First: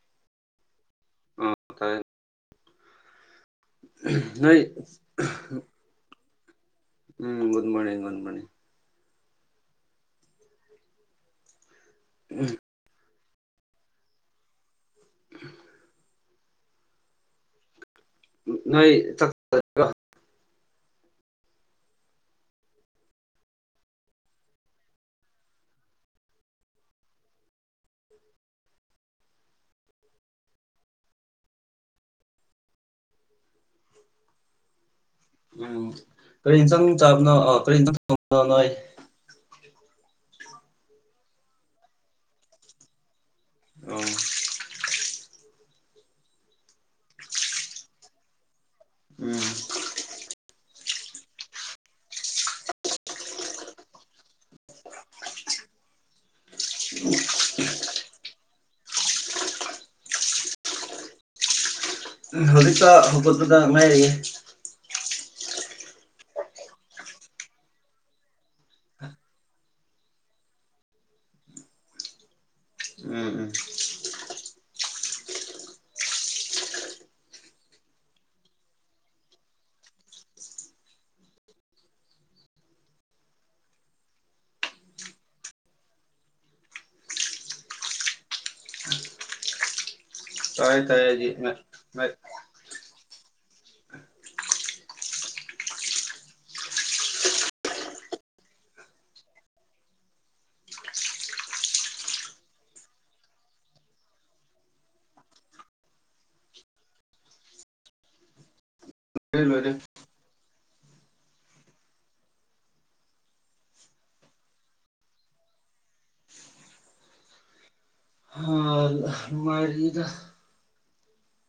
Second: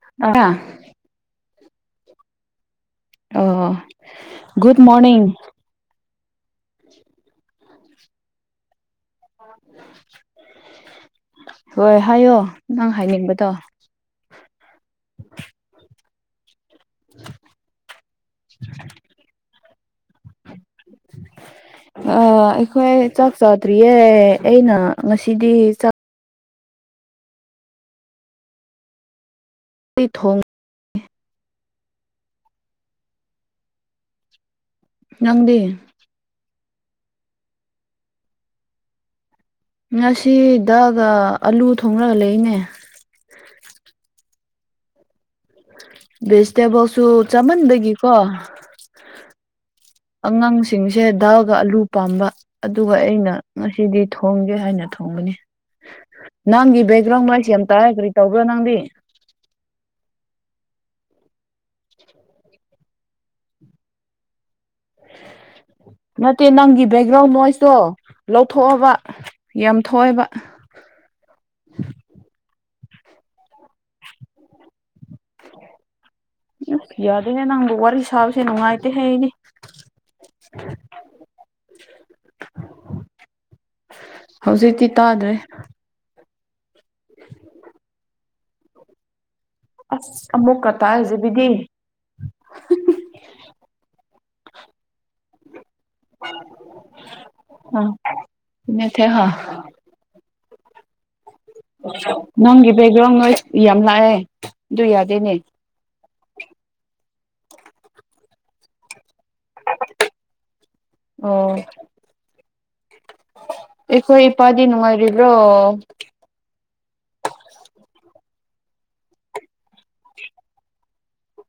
[unintelligible] ꯎꯝ ꯇꯥꯏ ꯑꯣ [unintelligible] ꯅꯣꯏ ꯒꯨꯗ ꯃꯣꯔꯅꯤꯡ [unintelligible] [unintelligible] [unintelligible] [unintelligible] ꯍꯣꯏ ꯍꯥꯏꯌꯣ ꯅꯪ ꯍꯥꯏꯅꯤꯡꯕꯗꯣ [inaudible] ꯅꯣꯏ [unintelligible] ꯑꯥ ꯑꯩꯈꯣꯏ ꯆꯥꯛ ꯆꯥꯗ꯭ꯔꯤꯌꯦ ꯑꯩꯅ ꯉꯁꯤꯗꯤ ꯆꯥꯛ [unintelligible] ꯊꯣꯡ ꯅꯪꯗꯤ ꯎꯝ ꯀꯔꯤ ꯏꯟꯁꯥꯡ ꯆꯥꯕꯅꯣ ꯑ ꯀꯔꯤ ꯢꯟꯁꯥꯡ ꯊꯣꯡꯕꯅꯣ ꯅꯣꯢ ꯉꯁꯤ ꯗꯥꯜꯒ ꯑꯂꯨ ꯊꯣꯡꯂꯒ ꯂꯩꯅꯦ ꯑꯣ ꯚꯤꯖꯇꯦꯕꯜꯁꯨ ꯆꯥꯃꯟꯕꯒꯤ ꯀꯣ ꯎꯝ ꯑꯉꯥꯡꯁꯤꯡꯁꯦ ꯗꯥꯜꯒ ꯑꯂꯨ ꯄꯥꯝꯕ ꯑꯗꯨꯒ ꯑꯩꯅ ꯉꯁꯤꯗꯤ ꯊꯣꯡꯒꯦ ꯍꯥꯏꯅ ꯊꯣꯡꯕꯅꯤ [inaudible] ꯅꯪꯒꯤ ꯕꯦꯛꯒ꯭ꯔꯥꯎꯟ ꯅꯣꯏꯁ ꯌꯥꯝ ꯇꯥꯢꯌꯦ ꯀꯔꯤ ꯇꯧꯕ꯭ꯔꯣ ꯅꯪꯗꯤ ꯍꯧꯖꯤꯛꯇ ꯍꯧꯒꯠꯄꯗ ꯉꯥꯏꯔꯤꯑꯦ [inaudible] ꯅꯠꯇꯦ ꯅꯪꯒꯤ ꯕꯦꯛꯒ꯭ꯔꯥꯎꯟ ꯅ‌ꯣꯏꯁꯇꯣ ꯂꯧꯊꯣꯛꯑꯣꯕ ꯌꯥꯝ ꯊꯣꯛꯑꯦꯕ ꯎꯝ ꯎꯝ ꯎꯝ ꯌꯥꯗꯦꯅꯦ ꯅꯪꯕꯨ ꯋꯥꯔꯤ ꯁꯥꯕꯁꯦ ꯅꯨꯡꯉꯥꯏꯇꯦ ꯍ‌ꯦ ꯑꯩꯗꯤ [inaudible] ꯍꯧꯖꯤꯛꯇꯤ ꯇꯥꯗ꯭ꯔꯦ [inaudible] ꯑꯁ ꯑꯃꯨꯛꯀ ꯇꯥꯏ ꯇꯥꯏ ꯑꯩꯗꯤ ꯇꯥꯏꯔꯤꯖꯤꯗꯤ [unintelligible] ꯑ ꯅꯦꯠꯊꯦꯍꯥ ꯅꯪꯒꯤ ꯕꯦꯛꯒ꯭ꯔꯥꯎꯟ ꯅ‌ꯣꯏꯁ ꯌꯥꯝ ꯂꯥꯛꯑꯦ ꯑꯗꯨ ꯌꯥꯗꯦꯅꯦ ꯑꯩ ꯂꯣꯏꯔꯦ ꯑꯣ ꯑꯩꯈꯣꯏ ꯏꯄꯥꯗꯤ ꯅꯨꯡꯉꯥꯏꯔꯤꯕ꯭ꯔ‌ꯣ ꯍꯥ... ꯅꯨꯡꯉꯥꯏꯔꯤꯗ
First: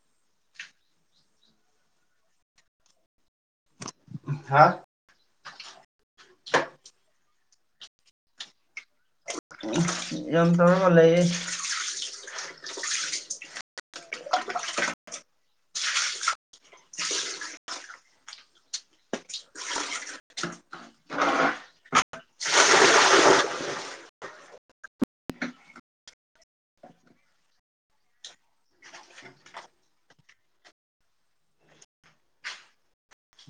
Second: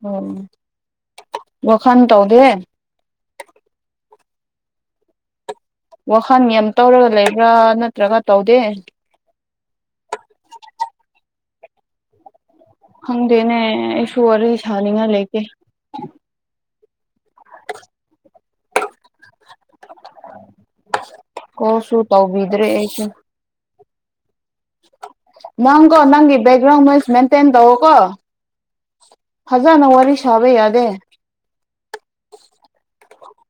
ꯑꯝ ꯋꯥꯈꯟ ꯇꯧꯗꯦ ꯍꯥꯥ ꯋꯥꯈꯟ ꯌꯥꯝ ꯇꯧꯔꯒ ꯂꯩꯕ꯭ꯔꯥ ꯅꯠꯇ꯭ꯔꯒ ꯇꯧꯗꯦ ꯌꯥꯝ ꯇꯧꯔꯒ ꯂꯩꯌꯦ ꯈꯪꯗ‌ꯦꯅ‌ꯦ ꯑꯩꯁꯨ‌ ꯋꯥꯔꯤ ꯁꯥꯅꯤꯉꯥꯏ ꯂꯩꯇ‌ꯦ [unintelligible] ꯀ‌ꯣꯜꯁꯨ ꯇꯧꯕꯤꯗ꯭ꯔ‌ꯦ ꯑꯩꯁꯨ ꯅꯪꯀ‌ꯣ ꯅꯪꯒꯤ ꯕ‌ꯦꯛꯒ꯭ꯔꯥꯎꯟ ꯅ‌ꯣꯏꯁ ꯃꯦꯟꯇꯦꯟ ꯇꯧꯑ‌ꯣꯀꯣ ꯐꯖꯅ ꯋꯥꯔꯤ ꯁꯥꯕ ꯌꯥꯗꯦ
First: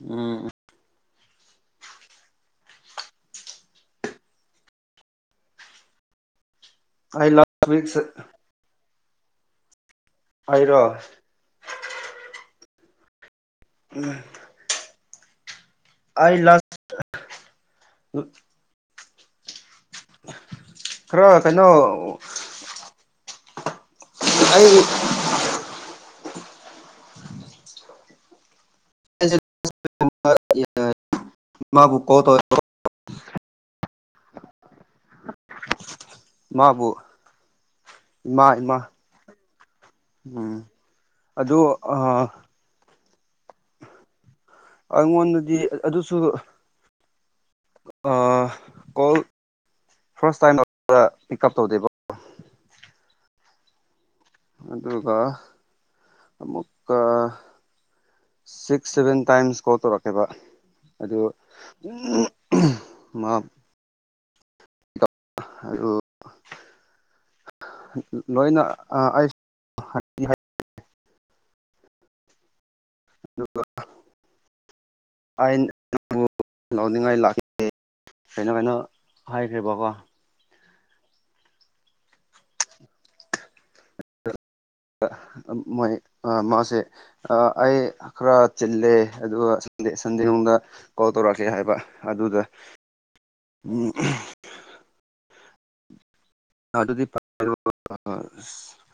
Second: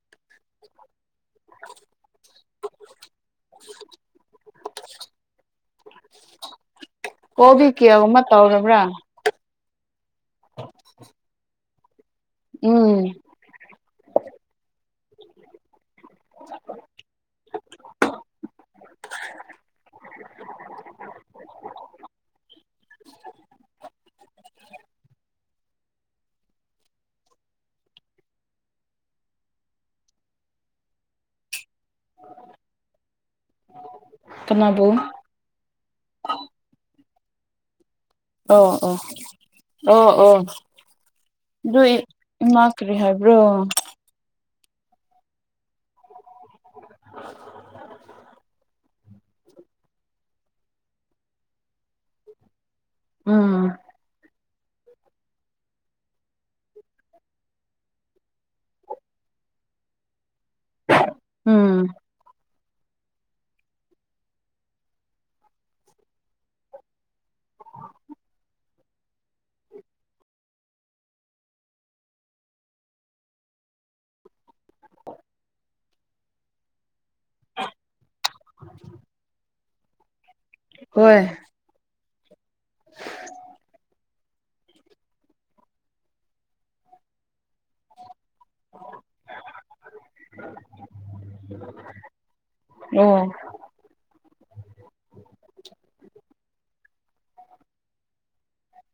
ꯎꯝ ꯎ ꯑꯩ ꯂꯥꯁ ꯀꯣꯕꯤ ꯋꯤꯛ ꯀꯌꯥꯒꯨꯝꯕ ꯇꯧꯔꯕ꯭ꯔꯥ ꯑꯩꯔꯣ ꯎꯝ ꯎꯝ ꯑꯩ ꯂꯥꯁ ꯈꯔ ꯀꯩꯅꯣ ꯑꯩ ꯏ ꯃꯥꯕꯨ ꯀꯣꯜꯇꯧꯌ‌ꯦꯀ‌ꯣ ꯀꯅꯥꯕꯨ ꯃꯥꯕꯨ ꯏꯃꯥ ꯑꯣ ꯏꯃꯥ ꯑꯣ ꯑꯣ ꯑꯣ ꯎꯝ ꯑꯗꯨ ꯑꯗꯨꯏ ꯏꯃꯥ ꯀꯔꯤ ꯍꯥꯏꯕ꯭ꯔꯣ ꯑꯩꯉꯣꯟꯗꯗꯤ ꯑꯗꯨꯁꯨ ꯑꯥ ꯀꯣꯜ ꯐꯥꯔꯁ ꯇꯥꯏꯝ ꯑꯗꯨꯗ ꯄꯤꯛꯀꯞ ꯇꯧꯗꯦꯕ ꯎꯝ ꯑꯗꯨꯒ ꯑꯃꯨꯛꯀ ꯁꯤꯛꯁ ꯁꯚꯦꯟ ꯇꯥꯏꯝꯁ ꯀꯣꯜ ꯇꯧꯔꯛꯀꯦꯕ ꯑꯗꯨ ꯎꯝ ꯃꯥ ꯍꯥꯏꯌꯨ ꯂ‌ꯣꯏꯅ ꯑ ꯑꯩꯁ ꯑꯗꯨꯒ ꯑꯥꯏꯟ ꯂꯧꯅꯤꯡꯉꯥꯏ ꯂꯥꯛꯀꯦ ꯀꯩꯅꯣ ꯀꯩꯅꯣ ꯍꯥꯏꯈ꯭ꯔ‌ꯦꯕꯀꯣ ꯍꯣꯏ ꯑꯥ ꯃꯣꯏ ꯑꯥ ꯃꯥꯁꯦ ꯑꯥ ꯑꯩ ꯈꯔ ꯆꯤꯜꯂꯦ ꯑꯗꯨꯒ ꯁꯟꯗꯦ ꯁꯟꯗꯦ ꯒꯨꯝꯗ ꯀꯣꯜ ꯇꯧꯔꯛꯀꯦ ꯍꯥꯏꯕ ꯑꯗꯨꯗ ꯑꯣ ꯎꯝ ꯑꯗꯨꯗꯤ [unintelligible]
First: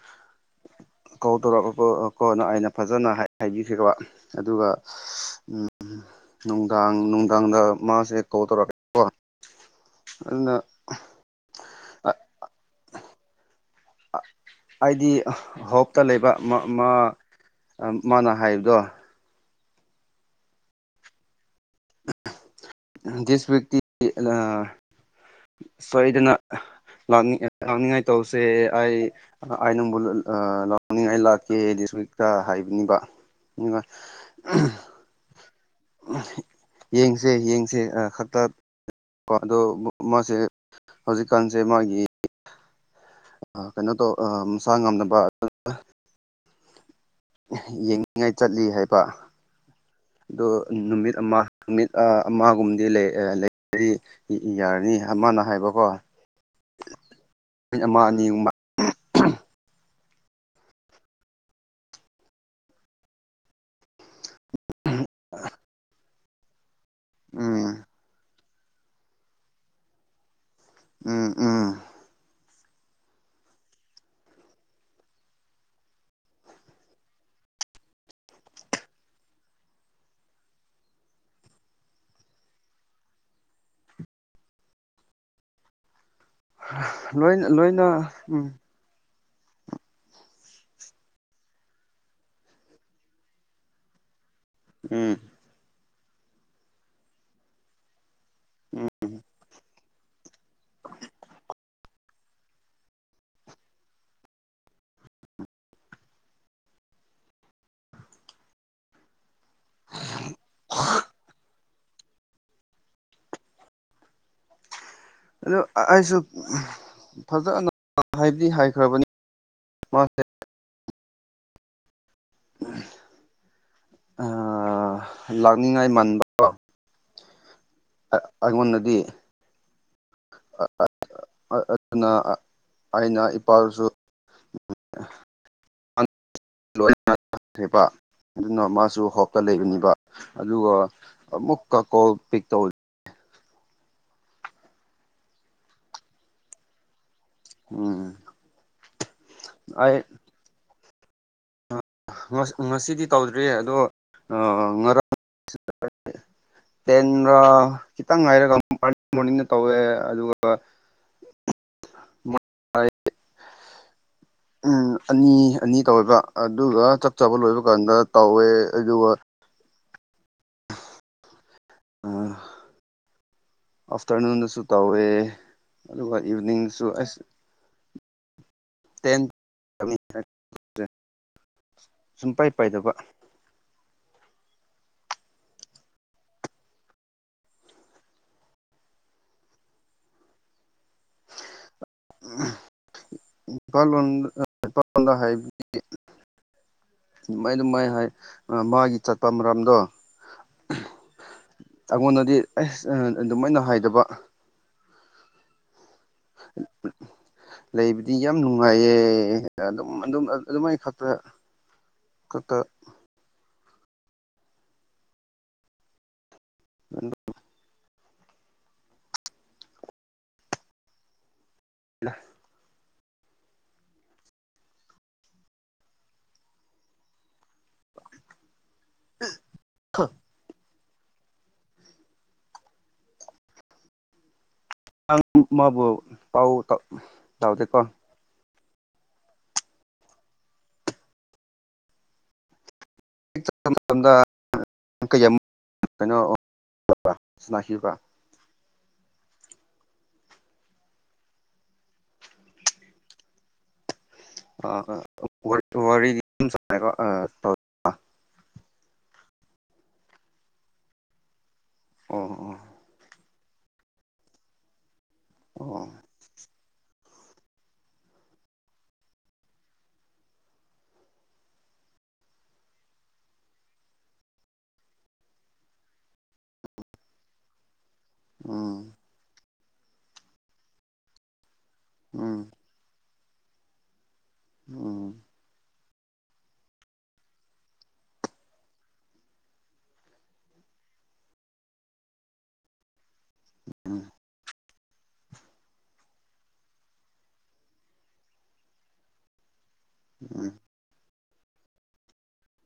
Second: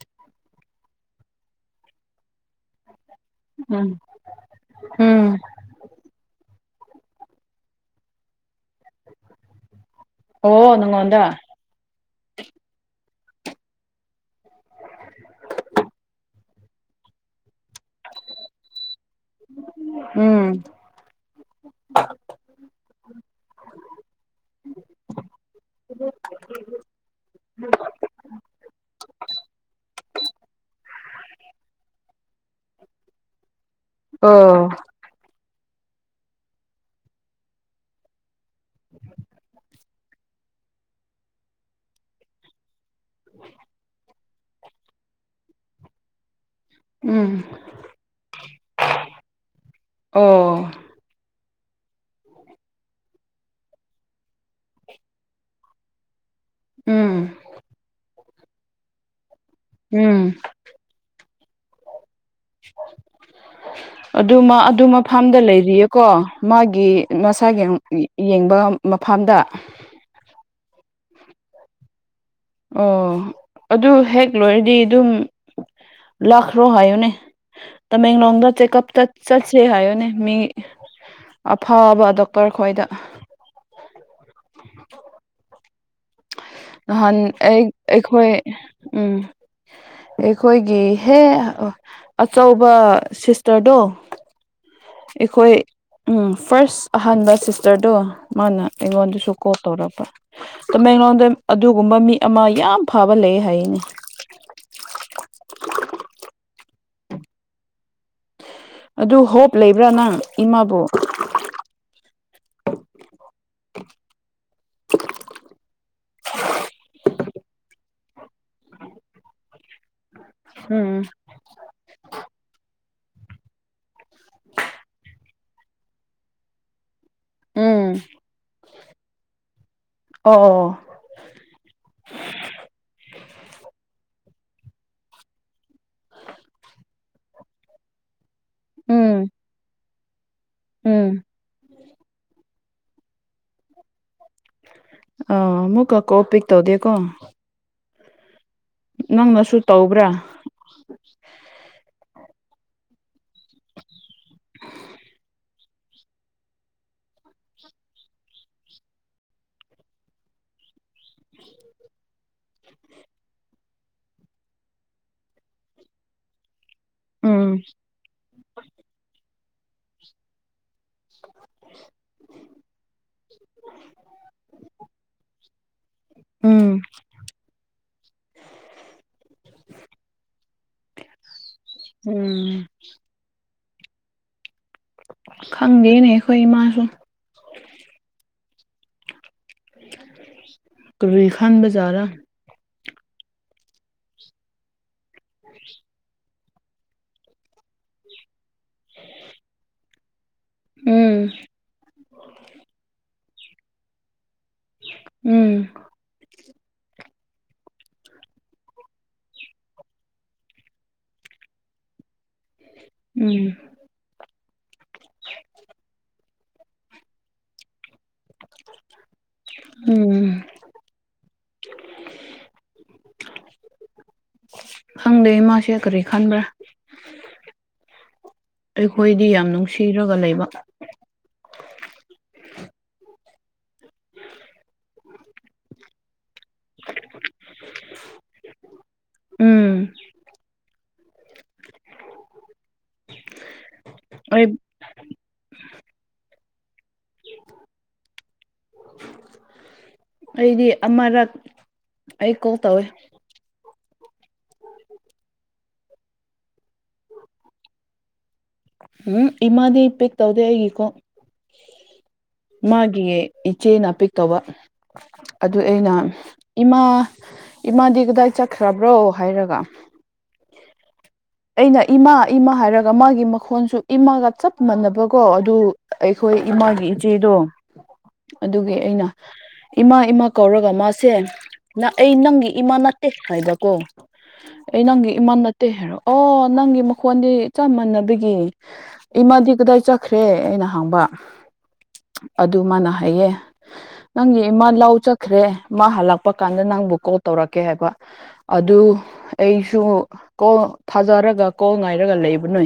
ꯀꯧ ꯇꯧꯔꯛ [unintelligible] ꯀꯣꯅ ꯑꯩꯅ ꯐꯖꯅ ꯍꯥꯏꯕꯤꯈꯤꯕ ꯎꯝ ꯑꯗꯨꯒ ꯎꯝ ꯅꯨꯡꯗꯥꯡ ꯅꯨꯡꯗꯥꯡꯗ ꯃꯥꯁꯦ ꯀꯑꯣꯂ ꯇꯧꯔꯛꯦ ꯑꯣ ꯅꯉꯣꯣꯟꯗ ꯑꯩꯗꯤ ꯍꯣꯞꯇ ꯂꯩꯕ ꯃꯥ ꯃꯥꯅ ꯍꯥꯏꯕꯗꯣ ꯎꯝ ꯗꯤꯁ ꯋꯤꯛꯇꯤ ꯑꯥ ꯁꯣꯏꯗꯅ ꯂꯥꯛꯅꯤꯡ ꯂꯥꯛꯅꯤꯡꯉꯥꯏ ꯇꯧꯁꯦ ꯑꯩ ꯑ ꯅꯪꯕꯨ ꯂꯥꯎꯅꯤꯡꯉꯥꯏ ꯂꯥꯛꯀꯦ ꯗꯤꯁ ꯋꯤꯛꯇ ꯍꯥꯏꯕꯅꯤꯕ ꯑꯣ ꯌꯦꯡꯁꯦ ꯌꯦꯡꯁꯦ ꯈꯛꯇ ꯑꯗꯣ ꯃꯥꯁꯦ ꯍꯧꯖꯤꯛꯀꯥꯟꯁꯦ ꯃꯥꯒꯤ ꯀꯩꯅꯣ ꯇꯧ ꯃꯁꯥ ꯉꯝꯅꯕ ꯑꯗꯨ ꯎꯝ ꯌꯦꯡꯅꯤꯡꯉꯥꯏ ꯆꯠꯂꯤ ꯍꯥꯏꯕ ꯑꯗꯣ ꯑꯣ ꯅꯨꯃꯤꯠ ꯑꯃ ꯅꯨꯃꯤꯠ ꯑꯃꯒꯨꯝꯗꯤ ꯂꯩ ꯂꯩꯔꯤ ꯌꯥꯔꯅꯤ ꯑꯃꯅ ꯍꯥꯏꯕꯀꯣ ꯎꯝ ꯃꯤꯠ ꯑꯃ ꯑꯅꯤꯒ ꯎꯝ ꯑꯗꯨꯃ ꯑꯗꯨꯃ ꯐꯥꯝꯗ ꯂꯩꯔꯤꯌꯦꯀꯣ ꯃꯥꯒꯤ ꯃꯁꯥ ꯌꯦꯡ ꯎꯝ ꯌꯦꯡꯕ ꯃꯐꯝꯗ ꯎꯝ ꯎꯝ ꯑꯣ ꯑꯗꯨ ꯍꯦꯛ ꯂꯣꯏꯔꯗꯤ ꯑꯗꯨꯝ ꯂꯥꯛꯈ꯭ꯔꯣ ꯍꯥꯏꯌꯨꯅꯦ ꯇꯃꯦꯡꯂꯣꯡꯗ ꯆꯦꯛꯀꯑꯞ ꯆꯠ ꯆꯠꯁꯦ ꯍꯥꯏꯌꯅꯦ ꯃꯤ ꯑꯐꯕ ꯗꯣꯛꯇꯔ ꯈꯣꯏꯗ ꯅꯍꯥꯟ ꯂꯣꯏꯅ ꯑꯩ ꯂꯣꯏꯅ ꯑꯩꯈꯣꯏ ꯎꯝ ꯎꯝ ꯑꯩꯈꯣꯏꯒꯤ ꯍꯦ ꯑꯆꯧꯕ ꯁꯤꯁꯇꯔꯗꯣ ꯎꯝ ꯑꯩꯈꯣꯏ ꯎꯝ ꯐꯥꯔꯁ ꯑꯍꯥꯟꯕ ꯁꯤꯁꯇꯔꯗꯣ ꯃꯥꯅ ꯑꯩꯉꯣꯟꯗꯁꯨ ꯀꯣꯜ ꯇꯧꯔꯛꯄ ꯇꯃꯦꯡꯂꯣꯡꯗ ꯑꯗꯨꯒꯨꯝꯕ ꯃꯤ ꯑꯃ ꯌꯥꯝ ꯐꯕ ꯂꯩꯌꯦ ꯍꯥꯏꯌꯦꯅꯦ ꯑꯗꯨ ꯍꯣꯞ ꯂꯩꯕ꯭ꯔꯥ ꯅꯪ ꯏꯃꯥꯕꯨꯣ ꯑꯗꯨ ꯑꯩꯁꯨ ꯐꯖꯅ ꯍꯥꯏꯕꯗꯤ ꯍꯥꯏꯈ꯭ꯔꯕꯅꯤ ꯃꯥꯁ ꯎꯝ ꯎ ꯑ [unintelligible] ꯂꯥꯛꯅꯤꯡꯉꯥꯏ ꯃꯥꯟꯕ ꯎꯝ ꯑꯩꯉꯣꯟꯗꯗꯤ ꯑꯣ ꯑꯣ ꯑꯗꯨꯅ ꯑꯩꯅ ꯏꯄꯥꯗꯁꯨ ꯂꯣꯏꯈ꯭ꯔꯦꯕ ꯑꯗꯨꯅ ꯃꯥꯁꯨ ꯎꯝ ꯍꯣꯞꯇ ꯂꯩꯕꯅꯤꯕ ꯑꯗꯨꯒ ꯎꯝ ꯑꯃꯨꯛꯀ ꯀꯣꯜ ꯄꯤꯛ ꯇꯧ ꯑꯥ ꯑꯃꯨꯛ ꯀ ꯀꯣꯜ ꯄꯤꯛ ꯇꯧꯗꯦꯀꯣ ꯎꯝ ꯅꯪꯅꯁꯨ ꯑꯩ ꯇꯧꯕ꯭ꯔꯥ ꯉꯁꯤꯗꯤ ꯇꯧꯗ꯭ꯔꯤꯌꯦ ꯑꯗꯣ ꯉꯔꯥꯡ ꯇꯦꯟ ꯈꯤꯇꯪ ꯍꯥꯏꯥꯏꯔꯒ ꯄꯥꯔ ꯃꯣꯔꯅꯤꯡꯗ ꯇꯧꯋꯦ ꯑꯗꯨꯒ [unintelligible] ꯎꯝ ꯑꯅꯤ ꯑꯅꯤ ꯇꯧꯋꯦꯕ ꯑꯗꯨꯒ ꯆꯠꯆꯕ ꯎꯝ ꯂꯣꯏꯕ ꯀꯥꯟꯗ ꯇꯧꯋꯦ ꯑꯗꯨꯒ ꯑ ꯑꯐꯇꯔꯅꯨꯟꯗꯁꯨ ꯇꯧꯋꯦ ꯑꯗꯨꯒ ꯎꯝ ꯏꯚꯅꯤꯡꯗꯁꯨ ꯑꯁ ꯇꯦꯟ [unintelligible] ꯁꯨꯝ ꯄꯥꯏ ꯎꯝ ꯄꯥꯏꯗꯕ ꯈꯪꯗꯦꯅꯦ ꯑꯩꯈꯣꯏ ꯏꯃꯥꯁꯨ ꯀꯔꯤ ꯈꯥꯟꯕꯖꯔꯥ [unintelligible] ꯗꯨꯃꯥꯏ ꯗꯨꯃꯏ ꯍꯥꯏ ꯑ ꯃꯥꯒꯤ ꯆꯠꯄ ꯃꯔꯝꯗꯣ ꯎꯝ ꯑꯉꯣꯟꯗꯗꯤ ꯑꯁ ꯑꯗꯨꯃꯥꯏꯅ ꯍꯥꯏꯗꯕ ꯎꯝ [inaudible] ꯂꯩꯕꯗꯤ ꯌꯥꯝ ꯅꯨꯡꯉꯥꯏꯌꯦ ꯑꯗꯨꯝ ꯑꯗꯨꯝ ꯑꯗꯨꯃꯥꯏ ꯈꯛꯇ ꯀ ꯀꯥ ꯎꯝ [inaudible] ꯎꯝ [inaudible] ꯈꯪꯗꯦ ꯃꯥꯥꯁꯔ ꯀꯔꯤ ꯈꯟꯕ꯭ꯔꯥ ꯑꯩꯈꯣꯏꯗꯤ ꯌꯥꯝ ꯅꯨꯡꯁꯤꯔꯒ ꯂꯩꯕ ꯑꯪ ꯃꯕꯨ ꯄꯥꯎ ꯇꯥꯎ ꯇꯥꯎꯗꯦꯀꯣ ꯎꯝ ꯑꯩ [unintelligible] ꯑꯩꯗꯤ ꯑꯃꯔꯛ ꯑꯩ ꯀꯣꯟ ꯇꯧꯋꯦ ꯑꯥ [unintelligible] ꯎꯝꯍꯡ ꯏꯃꯥꯗꯤ ꯄꯤꯛ ꯇꯧꯗꯦ ꯑꯩꯒꯤ ꯀꯣꯟ ꯑꯣ ꯑꯣ ꯃꯥꯒꯤ ꯏꯆꯦ ꯅ ꯄꯤ ꯀꯋꯥ ꯑꯗꯨ ꯑꯣ ꯑꯩꯅ ꯏꯃꯥ ꯏꯃꯥꯗꯤ ꯀꯗꯥꯏ ꯆꯠꯈ꯭ꯔꯕ꯭ꯔꯣ ꯍꯥꯏꯔꯒ ꯑꯩꯅ ꯏꯃꯥ ꯏꯃꯥ ꯍꯥꯏꯔꯒ ꯃꯥꯒꯤ ꯃꯈꯣꯟꯁꯨ ꯏꯃꯥꯒ ꯆꯞ ꯃꯥꯟꯅꯕꯀꯣ ꯑꯗꯨ ꯑꯩꯈꯣꯏ ꯏꯃꯥꯒꯤ ꯏꯆꯦꯗꯣ ꯑꯗꯨꯒꯤ ꯎꯝ ꯑꯩꯅ ꯏꯃꯥ ꯏꯃꯥ ꯀꯧꯔꯒ ꯃꯥꯁꯦ ꯅ ꯑꯩ ꯎꯝ ꯎꯝ ꯅꯪꯒꯤ ꯏꯃꯥ ꯅꯠꯇꯦ ꯍꯥꯏꯕ ꯀꯣ ꯑꯩ ꯎꯝ ꯅꯪꯒꯤ ꯏꯃꯥ ꯅꯠꯇꯦ ꯍꯥꯏꯔꯣ ꯑꯣ ꯅꯪꯒꯤ ꯃꯈꯣꯟꯗꯤ ꯆꯞ ꯃꯥꯟꯅꯕꯒꯤ ꯏꯃꯗꯤ ꯀꯗꯥꯏ ꯆꯠꯈ꯭ꯔꯦ ꯑꯩꯅ ꯍꯥꯡꯕ ꯑꯗꯨ ꯃꯥꯅ ꯍꯥꯏꯌꯦ ꯅꯪꯒꯤ ꯏꯃꯥ ꯂꯥꯎ ꯆꯠꯈ꯭ꯔꯦ ꯃꯥ ꯍꯜꯂꯛꯄ ꯀꯥꯟꯗ ꯅꯪꯕꯨ ꯀꯣꯜ ꯇꯧꯔꯛꯀꯦ ꯍꯥꯏꯕ ꯑꯗꯨ ꯑꯩꯁꯨ ꯀꯣ ꯎꯝ ꯊꯥꯖꯔꯒ ꯀꯣꯜ ꯉꯥꯏꯔꯒ ꯂꯩꯕꯅꯦ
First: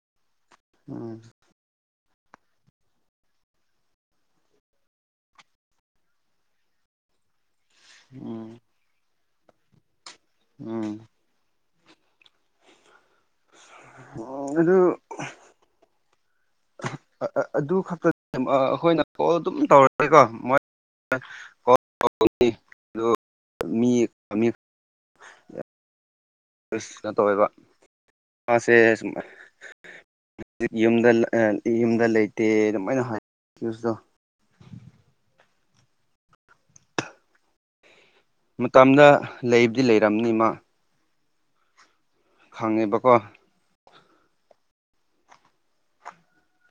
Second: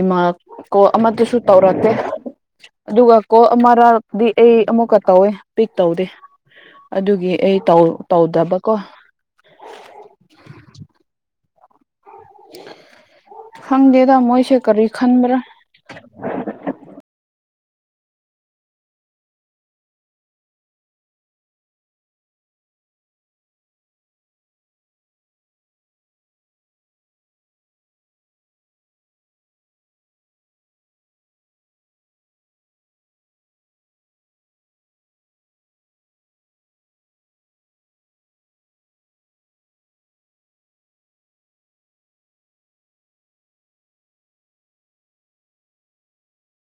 ꯏꯃꯥ ꯀꯣ ꯎꯝ ꯑꯃꯗꯁꯨ ꯇꯧꯔꯛꯇꯦ ꯑꯗꯨꯒ ꯀꯣ ꯑꯃꯔꯛꯗꯤ ꯑꯩ ꯑꯃꯨꯛꯀ ꯇꯧꯋꯦ ꯄꯤꯛ ꯇꯧꯗꯦ ꯑꯗꯨꯒꯤ ꯑꯩ ꯇꯧ ꯎꯝ ꯇꯧꯗꯕꯀꯣ ꯎꯝ ꯍꯪꯗꯦꯗ ꯃꯣꯏꯁꯦ ꯑꯗꯨ ꯀꯔꯤ ꯈꯟꯕ꯭ꯔꯥ ꯑꯗꯨ ꯈꯛꯇꯅꯦ ꯑꯩꯈꯣꯏꯅ ꯀꯣꯜ ꯑꯗꯨꯝ [unintelligible] [inaudible] ꯇꯧꯋꯦꯕ ꯃꯥꯁꯦ ꯁꯨꯝ ꯌꯨꯝꯗ ꯑ ꯌꯨꯝꯗ ꯂꯩꯇꯦ ꯑꯗꯨꯃꯥꯏꯅ [unintelligible] ꯃꯇꯝꯗ ꯂꯩꯕꯨꯗꯤ ꯂꯩꯔꯝꯅꯤ ꯏꯃ ꯈꯪꯉꯦꯕꯀꯣ